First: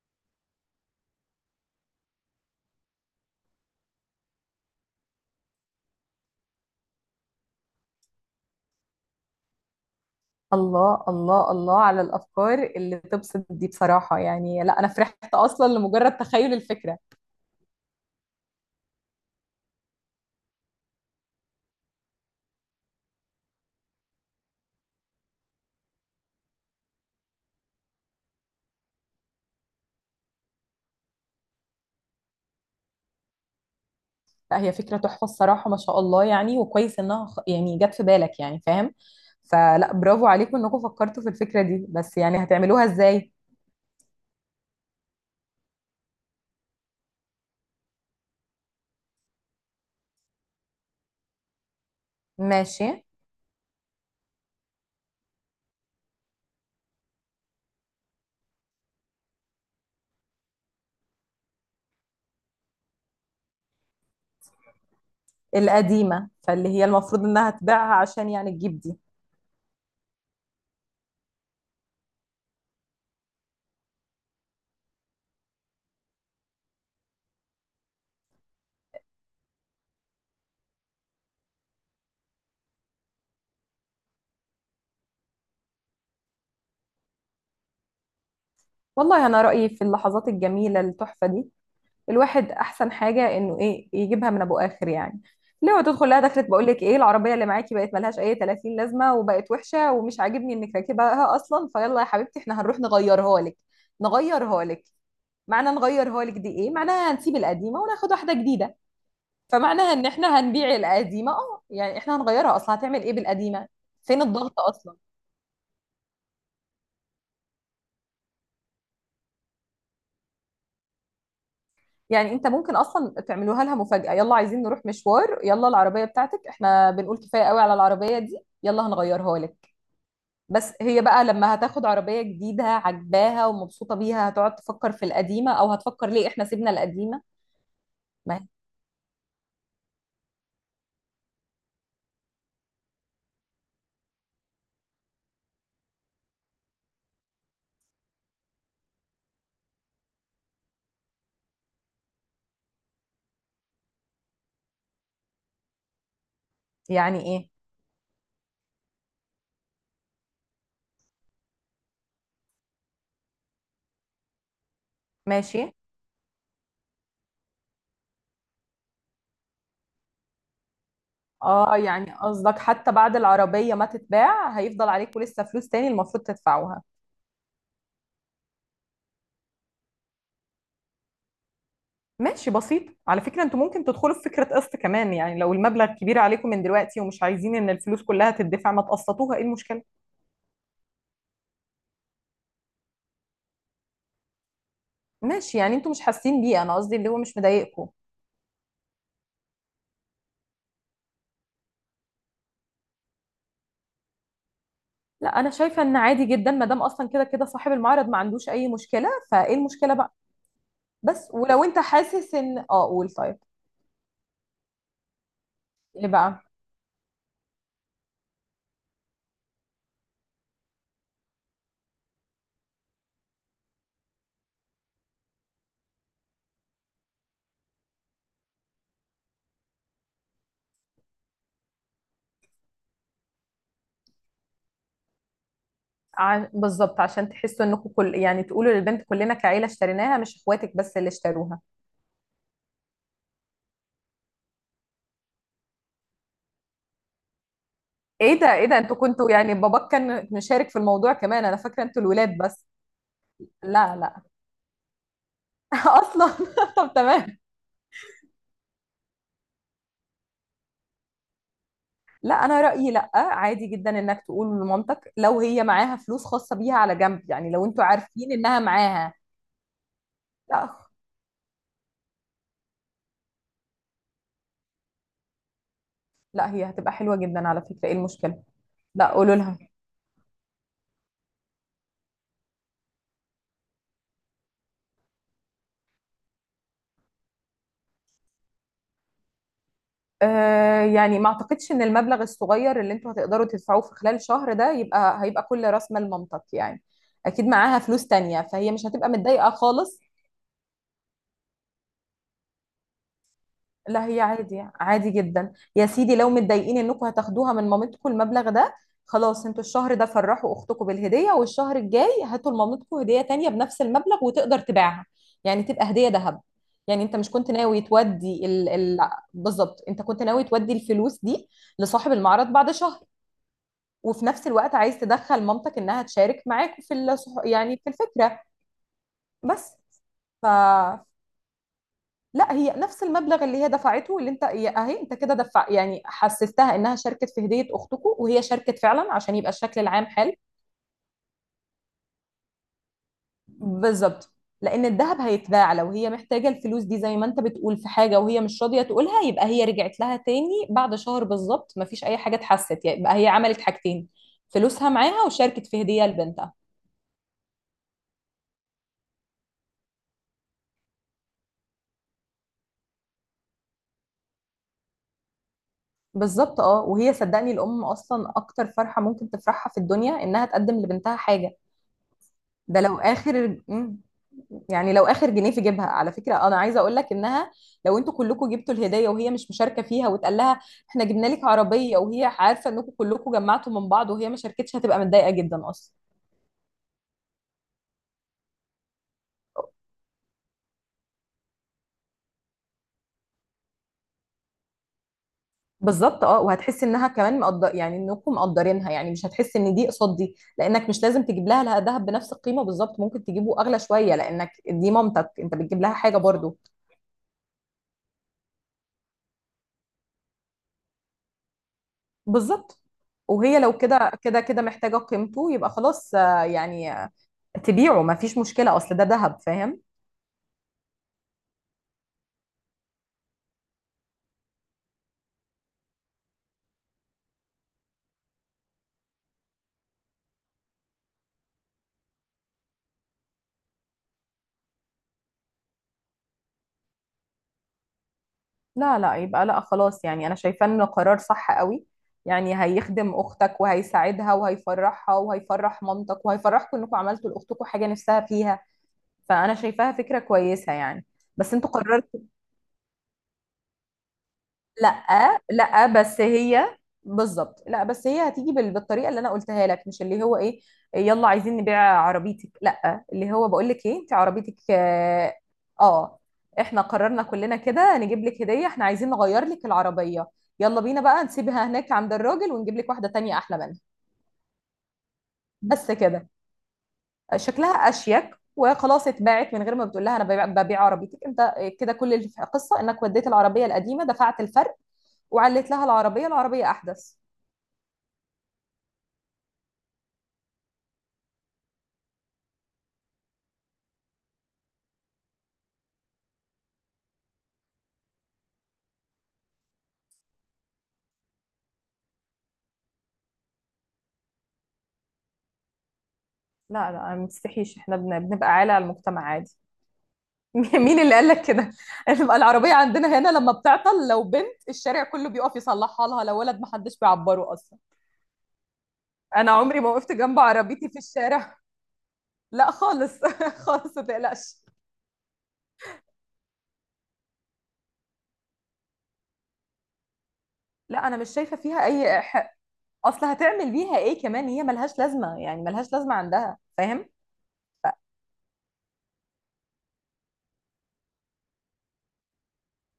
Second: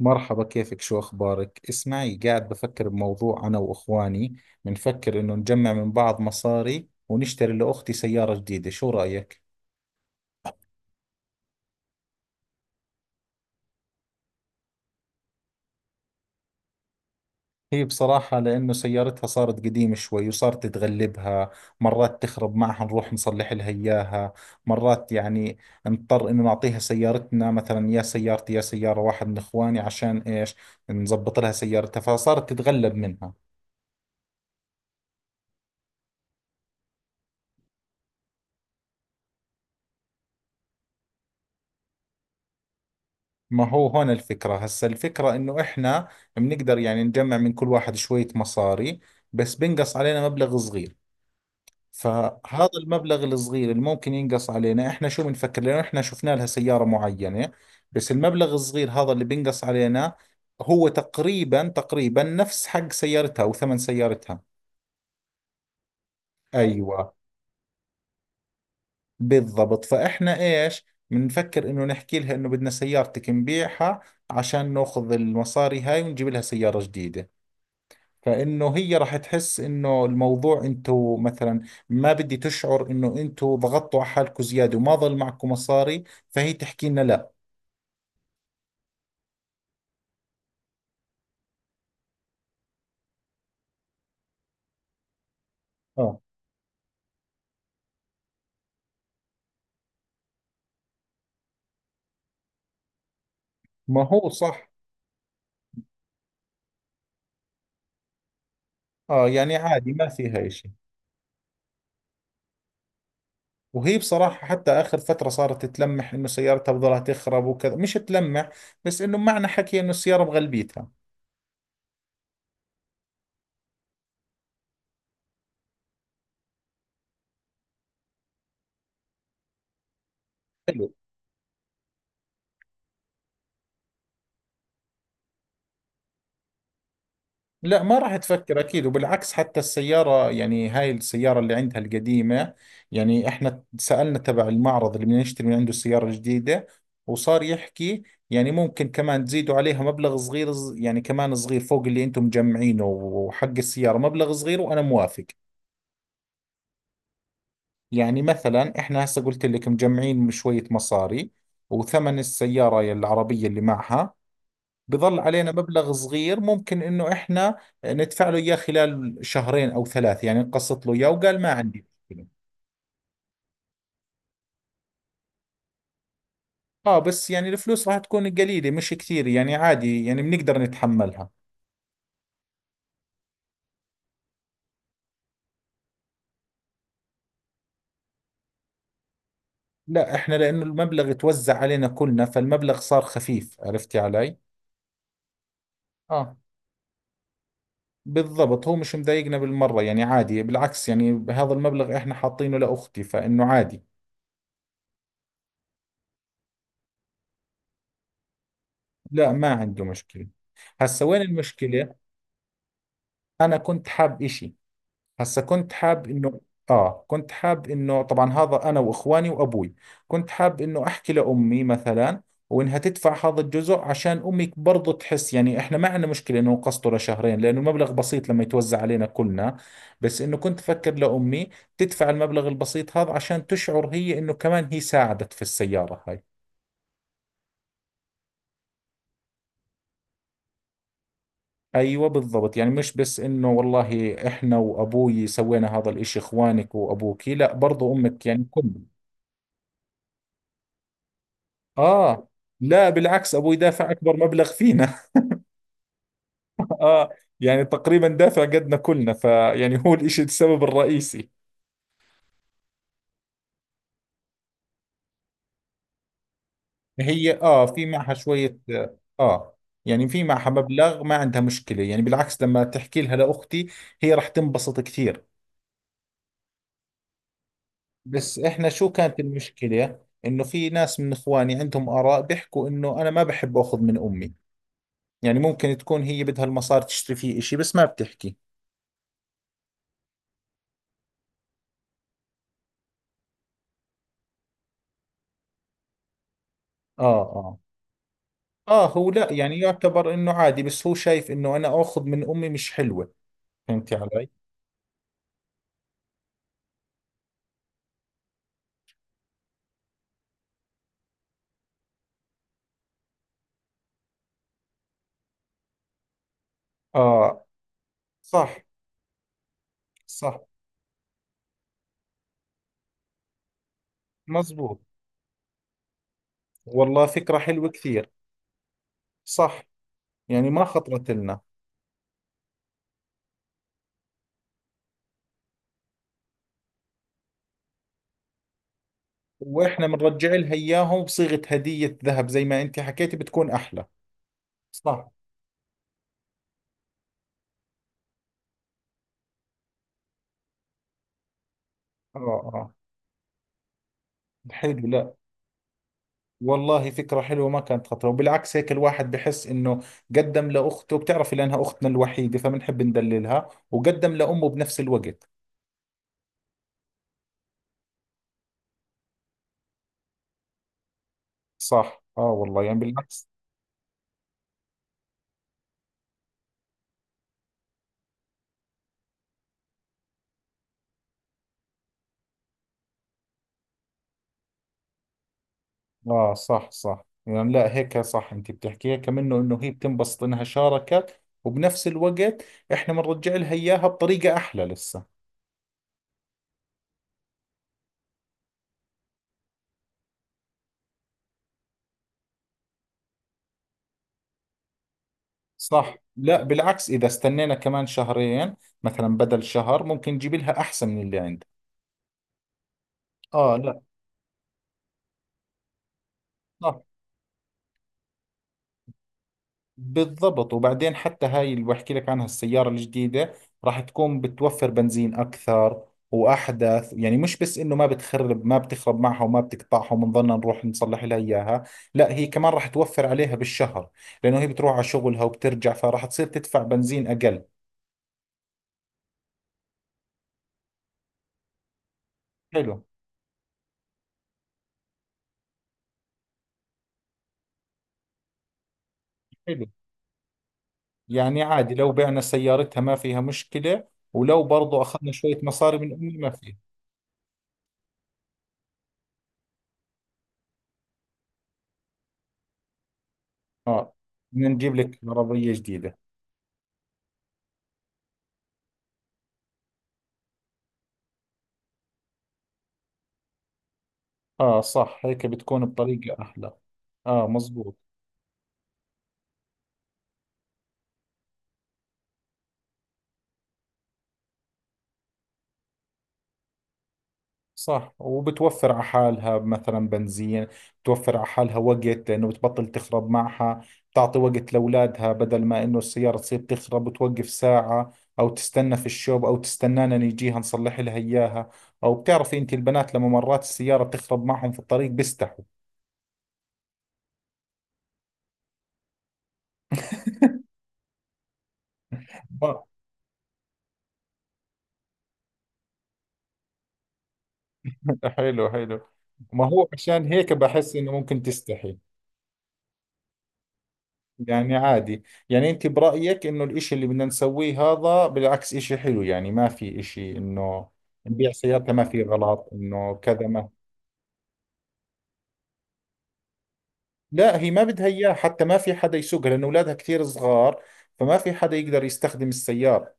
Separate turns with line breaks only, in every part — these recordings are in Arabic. مرحبا، كيفك؟ شو أخبارك؟ اسمعي، قاعد بفكر بموضوع أنا وإخواني. بنفكر إنه نجمع من بعض مصاري ونشتري لأختي سيارة جديدة، شو رأيك؟
الله الله الله على الافكار اللي تبسط دي بصراحه، يعني لا انا فرحت اصلا لمجرد تخيل الفكره.
هي بصراحة، لأنه سيارتها صارت قديمة شوي وصارت تتغلبها. مرات تخرب معها، نروح نصلح لها إياها. مرات يعني نضطر إنه نعطيها سيارتنا، مثلا يا سيارتي يا سيارة واحد من إخواني، عشان إيش؟ نظبط لها سيارتها، فصارت تتغلب منها.
لا هي فكره تحفه الصراحه ما شاء الله، يعني وكويس انها يعني جت في بالك، يعني فاهم. فلا برافو عليكم انكم فكرتوا في الفكره دي، بس يعني هتعملوها ازاي؟
ما هو هون الفكرة، هسا الفكرة انه احنا بنقدر يعني نجمع من كل واحد شوية مصاري، بس بنقص علينا مبلغ صغير. فهذا
ماشي.
المبلغ الصغير اللي ممكن ينقص علينا، احنا شو بنفكر؟ لانه احنا شفنا لها سيارة معينة، بس المبلغ الصغير هذا اللي بينقص علينا هو تقريبا تقريبا نفس حق سيارتها او ثمن سيارتها.
القديمه فاللي هي
ايوه،
المفروض انها تبيعها عشان يعني تجيب دي.
بالضبط. فاحنا ايش بنفكر؟ انه نحكي لها انه بدنا سيارتك نبيعها عشان ناخذ المصاري هاي ونجيب لها سيارة جديدة. فانه هي راح تحس انه الموضوع انتو مثلا، ما بدي تشعر انه انتو ضغطتوا على حالكم زياده وما ضل معكم مصاري، فهي تحكي لنا لا.
والله انا رايي في اللحظات الجميله التحفه دي الواحد احسن حاجه انه ايه يجيبها من ابو اخر يعني. لو تدخل
اه،
لها دخلت بقول لك ايه، العربيه اللي معاكي بقت ملهاش اي 30 لازمه وبقت وحشه ومش عاجبني انك راكبها اصلا، فيلا يا حبيبتي احنا هنروح نغيرها لك.
ما هو
نغيرها
صح.
لك، معنى نغيرها لك دي ايه معناها؟ هنسيب القديمه وناخد واحده جديده.
اه يعني عادي،
فمعناها ان
ما
احنا
فيها اشي.
هنبيع القديمه، اه يعني احنا هنغيرها اصلا، هتعمل ايه بالقديمه؟
وهي
فين
بصراحة
الضغط
حتى
اصلا؟
آخر فترة صارت تلمح إنه سيارتها بضلها تخرب وكذا، مش تلمح بس إنه معنى حكي إنه السيارة بغلبيتها.
يعني انت ممكن اصلا تعملوها لها مفاجاه، يلا عايزين نروح مشوار يلا العربيه بتاعتك احنا بنقول كفايه قوي على العربيه دي، يلا هنغيرها لك. بس
حلو.
هي بقى لما هتاخد عربية جديدة عجباها ومبسوطة بيها هتقعد تفكر في القديمة، او هتفكر ليه احنا سيبنا القديمة؟
لا، ما راح
ما
تفكر اكيد. وبالعكس حتى السياره، يعني هاي السياره اللي عندها القديمه، يعني احنا سالنا تبع المعرض اللي بدنا نشتري من عنده السياره الجديده، وصار يحكي يعني ممكن كمان تزيدوا عليها مبلغ صغير يعني كمان صغير فوق اللي انتم مجمعينه، وحق السياره مبلغ صغير، وانا موافق.
يعني ايه؟
يعني مثلا احنا هسه قلت لك مجمعين شويه مصاري، وثمن السياره العربيه اللي معها بظل علينا
ماشي.
مبلغ صغير ممكن انه احنا ندفع له اياه خلال شهرين او ثلاث، يعني نقسط له اياه، وقال ما
اه
عندي
يعني
مشكلة.
قصدك حتى بعد العربية ما تتباع هيفضل عليكم لسه فلوس تاني المفروض تدفعوها.
اه، بس يعني الفلوس راح تكون قليلة، مش كثير، يعني عادي، يعني بنقدر نتحملها.
ماشي بسيط، على فكرة انتوا ممكن تدخلوا في فكرة قسط كمان، يعني لو المبلغ كبير عليكم من دلوقتي ومش عايزين ان الفلوس كلها تدفع ما تقسطوها، ايه المشكلة؟
لا احنا لانه المبلغ توزع علينا كلنا، فالمبلغ صار خفيف، عرفتي علي؟
ماشي، يعني انتوا مش
اه،
حاسين بيه، انا قصدي اللي هو مش مضايقكم.
بالضبط. هو مش مضايقنا بالمرة، يعني عادي، بالعكس، يعني هذا المبلغ احنا حاطينه لاختي فانه عادي.
لا انا شايفه ان عادي جدا ما دام اصلا كده كده صاحب المعرض ما عندوش اي مشكله،
لا، ما
فايه
عنده
المشكله بقى؟
مشكلة. هسا وين
بس ولو انت
المشكلة؟
حاسس ان اه قول طيب.
انا كنت حاب اشي، هسا كنت حاب
ايه بقى؟
انه اه كنت حاب انه طبعا هذا انا واخواني وابوي، كنت حاب انه احكي لامي مثلا، وانها تدفع هذا الجزء، عشان امي برضه تحس يعني احنا ما عندنا مشكله انه نقسطه لشهرين، لانه المبلغ بسيط لما يتوزع علينا كلنا. بس انه كنت افكر لامي تدفع المبلغ البسيط هذا عشان تشعر هي انه كمان هي ساعدت في السياره هاي.
بالظبط عشان تحسوا انكم كل يعني تقولوا للبنت كلنا كعيله اشتريناها مش اخواتك بس اللي اشتروها.
ايوه، بالضبط، يعني مش بس انه والله احنا وابوي سوينا هذا الاشي، اخوانك وابوكي، لا برضو امك،
ايه
يعني
ده ايه ده،
كلنا.
انتوا كنتوا يعني باباك كان مشارك في الموضوع كمان؟ انا فاكره انتوا
آه،
الولاد بس.
لا بالعكس، أبوي دافع
لا
أكبر
لا.
مبلغ فينا.
اصلا. طب
آه،
تمام.
يعني تقريبا دافع قدنا كلنا، فيعني هو الإشي السبب الرئيسي.
لا انا رايي لا عادي جدا انك تقول لمامتك لو هي معاها فلوس خاصه بيها على جنب،
هي
يعني لو انتوا
في معها
عارفين
شوية.
انها معاها.
آه، يعني في معها
لا
مبلغ، ما عندها مشكلة، يعني بالعكس لما تحكي لها لأختي هي راح تنبسط كثير.
لا هي هتبقى حلوة جدا على فكرة، ايه
بس
المشكلة؟
إحنا شو
لا
كانت
قولوا لها.
المشكلة؟ إنه في ناس من إخواني عندهم آراء بيحكوا إنه أنا ما بحب أخذ من أمي، يعني ممكن تكون هي بدها المصاري تشتري فيه إشي بس ما بتحكي.
آه يعني ما اعتقدش ان المبلغ الصغير اللي انتوا هتقدروا تدفعوه في خلال شهر ده يبقى هيبقى كل راس مال مامتك يعني.
آه
اكيد
آه.
معاها فلوس تانية فهي
اه،
مش هتبقى
هو لا
متضايقة
يعني
خالص.
يعتبر انه عادي، بس هو شايف انه انا اخذ من امي مش حلوة. فهمتي
لا هي
علي؟
عادي عادي جدا يا سيدي، لو متضايقين انكم هتاخدوها من مامتكم المبلغ ده خلاص انتوا الشهر ده فرحوا اختكم بالهديه والشهر الجاي هاتوا لمامتكم هديه تانية بنفس المبلغ وتقدر تبيعها، يعني تبقى هديه ذهب. يعني انت مش
اه
كنت ناوي تودي
صح
ال... ال... بالظبط انت كنت
صح،
ناوي تودي الفلوس دي لصاحب المعرض بعد شهر، وفي نفس الوقت
مزبوط،
عايز تدخل مامتك انها تشارك معاك في
والله
الصح...
فكرة حلوة
يعني في
كثير،
الفكره.
صح،
بس ف...
يعني ما خطرت لنا.
لا هي نفس المبلغ اللي هي دفعته اللي انت اهي انت كده دفع يعني حسستها انها شاركت في هدية اختكم، وهي شاركت فعلا عشان يبقى الشكل
واحنا
العام
بنرجع
حلو.
لها اياهم بصيغة هدية ذهب زي ما انت حكيتي بتكون احلى.
بالظبط، لان
صح.
الذهب هيتباع لو هي محتاجة الفلوس دي زي ما انت بتقول في حاجة وهي مش راضية تقولها، يبقى هي رجعت لها تاني بعد شهر بالظبط، مفيش اي
اه
حاجة
اه،
اتحست، يعني يبقى هي عملت حاجتين،
حلو.
فلوسها
لا،
معاها وشاركت في هدية لبنتها.
والله فكرة حلوة ما كانت خطرة، وبالعكس هيك الواحد بحس انه قدم لاخته، بتعرفي لانها اختنا الوحيدة فبنحب ندللها، وقدم لامه بنفس الوقت.
بالظبط اه، وهي صدقني الام اصلا اكتر فرحة ممكن تفرحها في الدنيا انها تقدم لبنتها حاجة.
صح، اه، والله يعني
ده لو
بالعكس.
اخر يعني لو اخر جنيه في جيبها، على فكره انا عايزه اقول لك انها لو انتوا كلكم جبتوا الهديه وهي مش مشاركه فيها واتقال لها احنا جبنا لك عربيه وهي عارفه انكم كلكم جمعتوا من بعض وهي ما شاركتش هتبقى متضايقه جدا اصلا.
اه صح صح، يعني لا، هيك صح، انت بتحكيها كمان انه هي بتنبسط انها شاركت، وبنفس الوقت احنا بنرجع لها اياها بطريقة احلى لسه.
بالظبط اه، وهتحس انها كمان مقدر يعني انكم مقدرينها، يعني مش هتحس ان دي قصاد دي لانك مش لازم تجيب لها دهب بنفس القيمه بالظبط، ممكن تجيبه اغلى شويه لانك دي مامتك انت بتجيب لها
صح.
حاجه
لا،
برضو.
بالعكس اذا استنينا كمان شهرين مثلا بدل شهر، ممكن نجيب لها احسن من اللي عندها.
بالظبط،
اه،
وهي لو
لا،
كده كده كده محتاجه قيمته يبقى خلاص آه،
صح،
يعني تبيعه ما فيش مشكلة أصل ده ذهب، فاهم؟
بالضبط. وبعدين حتى هاي اللي بحكي لك عنها السيارة الجديدة راح تكون بتوفر بنزين أكثر وأحدث، يعني مش بس إنه ما بتخرب، ما بتخرب معها وما بتقطعها وبنضلنا نروح نصلح لها إياها، لا هي كمان راح توفر عليها بالشهر، لأنه هي بتروح على شغلها وبترجع، فراح تصير تدفع بنزين أقل.
لا لا، يبقى لا خلاص يعني أنا شايفة إنه قرار صح قوي، يعني
حلو
هيخدم أختك وهيساعدها وهيفرحها وهيفرح مامتك وهيفرحكم إنكم عملتوا لأختكم حاجة نفسها فيها. فأنا
حلو،
شايفاها فكرة كويسة يعني.
يعني
بس أنتوا
عادي لو بعنا
قررتوا.
سيارتها ما فيها مشكلة، ولو برضو أخذنا شوية
لا
مصاري
لا
من أمي
بس
ما فيها.
هي، بالظبط لا بس هي هتيجي بالطريقه اللي انا قلتها لك مش اللي هو ايه يلا عايزين نبيع عربيتك، لا اللي هو بقول لك
آه،
ايه، انت
بدنا
عربيتك
نجيب لك
اه
عربية جديدة.
آه، احنا قررنا كلنا كده نجيب لك هديه احنا عايزين نغير لك العربيه، يلا بينا بقى نسيبها هناك عند الراجل ونجيب لك واحده تانية احلى منها.
آه، صح، هيك بتكون
بس
بطريقة
كده،
أحلى. آه،
شكلها
مزبوط،
اشيك وخلاص اتباعت من غير ما بتقول لها انا ببيع عربيتك، انت كده كل القصه انك وديت العربيه القديمه دفعت الفرق وعلت لها العربيه احدث.
صح. وبتوفر على حالها مثلا بنزين، بتوفر على حالها وقت، لأنه بتبطل تخرب معها، بتعطي وقت لأولادها بدل ما إنه السيارة تصير تخرب وتوقف ساعة، أو تستنى في الشوب، أو تستنانا نيجيها نصلح لها إياها. أو بتعرفي أنت البنات لما مرات السيارة بتخرب معهم في الطريق بيستحوا.
لا لا ما تستحيش احنا بنبقى عالة على المجتمع عادي. مين اللي قال لك كده؟ بتبقى
ما-
العربية عندنا هنا لما بتعطل لو بنت الشارع كله بيقف يصلحها لها، لو ولد محدش بيعبره أصلا.
حلو حلو. ما
أنا
هو
عمري ما
عشان
وقفت
هيك
جنب
بحس
عربيتي
إنه
في
ممكن
الشارع.
تستحي.
لا خالص خالص ما
يعني
تقلقش.
عادي، يعني انت برأيك انه الاشي اللي بدنا نسويه هذا بالعكس اشي حلو، يعني ما في اشي انه
لا أنا مش
نبيع
شايفة
سيارتها
فيها
ما في
أي
غلط
حق،
انه كذا
أصل
ما.
هتعمل بيها إيه كمان هي ملهاش لازمة، يعني ملهاش لازمة عندها، فاهم؟
لا، هي ما بدها اياه حتى، ما في حدا يسوقها لانه اولادها كثير صغار، فما في حدا يقدر يستخدم السيارة.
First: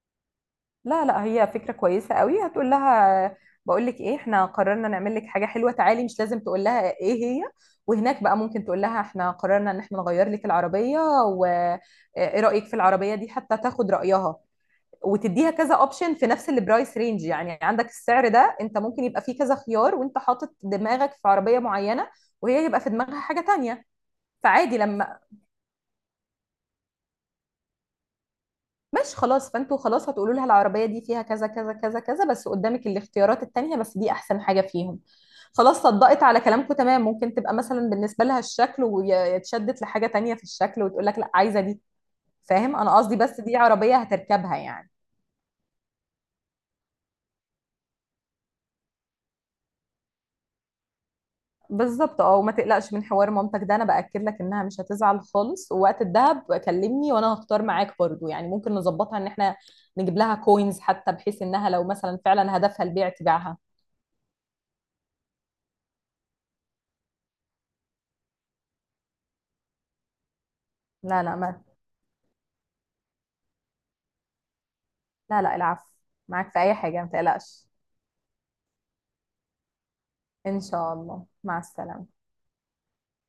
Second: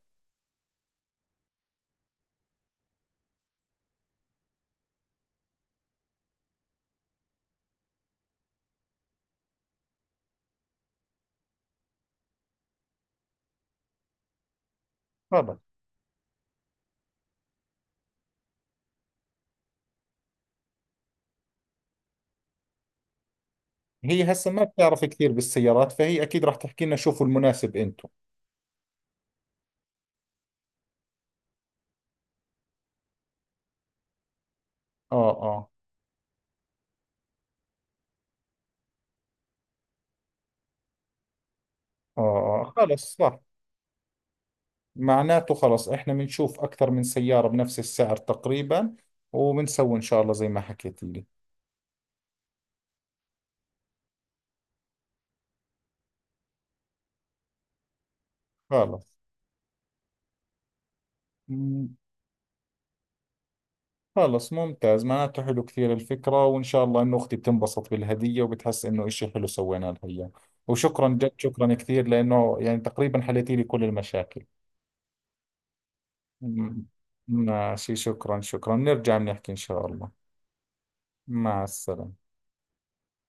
لا لا هي فكرة كويسة قوي هتقول لها، بقول لك ايه احنا قررنا نعمل لك حاجة حلوة تعالي، مش لازم تقول لها ايه هي. وهناك بقى ممكن تقول لها احنا قررنا ان احنا نغير لك العربية، وايه رأيك في العربية دي، حتى تاخد رأيها وتديها
خلص،
كذا اوبشن في نفس البرايس رينج، يعني عندك السعر ده انت ممكن يبقى فيه كذا خيار وانت حاطط دماغك في عربية معينة وهي يبقى في دماغها حاجة تانية.
هي هسه ما
فعادي
بتعرف
لما،
كثير بالسيارات، فهي اكيد راح تحكي لنا شوفوا المناسب انتم.
ماشي خلاص فانتوا خلاص هتقولوا لها العربية دي فيها كذا كذا كذا كذا بس قدامك الاختيارات التانية، بس دي احسن حاجة فيهم.
اه اه
خلاص صدقت على كلامكم تمام، ممكن تبقى مثلا بالنسبة لها الشكل ويتشدت لحاجة تانية في الشكل وتقول لك لا عايزة دي،
اه اه،
فاهم انا قصدي؟
خلص، صح،
بس دي عربية هتركبها يعني.
معناته خلص احنا بنشوف اكثر من سيارة بنفس السعر تقريبا، وبنسوي ان شاء الله زي ما حكيت لي.
بالظبط اه، وما تقلقش من حوار مامتك ده، انا باكد لك انها مش هتزعل خالص، ووقت الدهب كلمني وانا هختار معاك برضو، يعني ممكن
خلص.
نظبطها ان احنا نجيب لها كوينز حتى بحيث انها لو
مم،
مثلا فعلا هدفها البيع تبيعها.
خلص، ممتاز، معناته حلو كثير الفكرة، وإن شاء الله إنه أختي بتنبسط بالهدية وبتحس إنه إشي حلو سوينا لها إياه. وشكرا،
لا
جد
لا ما،
شكرا كثير، لأنه يعني تقريبا حليتي لي كل المشاكل.
لا لا العفو، معاك في اي
مم،
حاجة ما تقلقش.
ماشي، شكرا شكرا، نرجع بنحكي إن شاء الله.
ان شاء الله مع
مع
السلامة.
السلامة.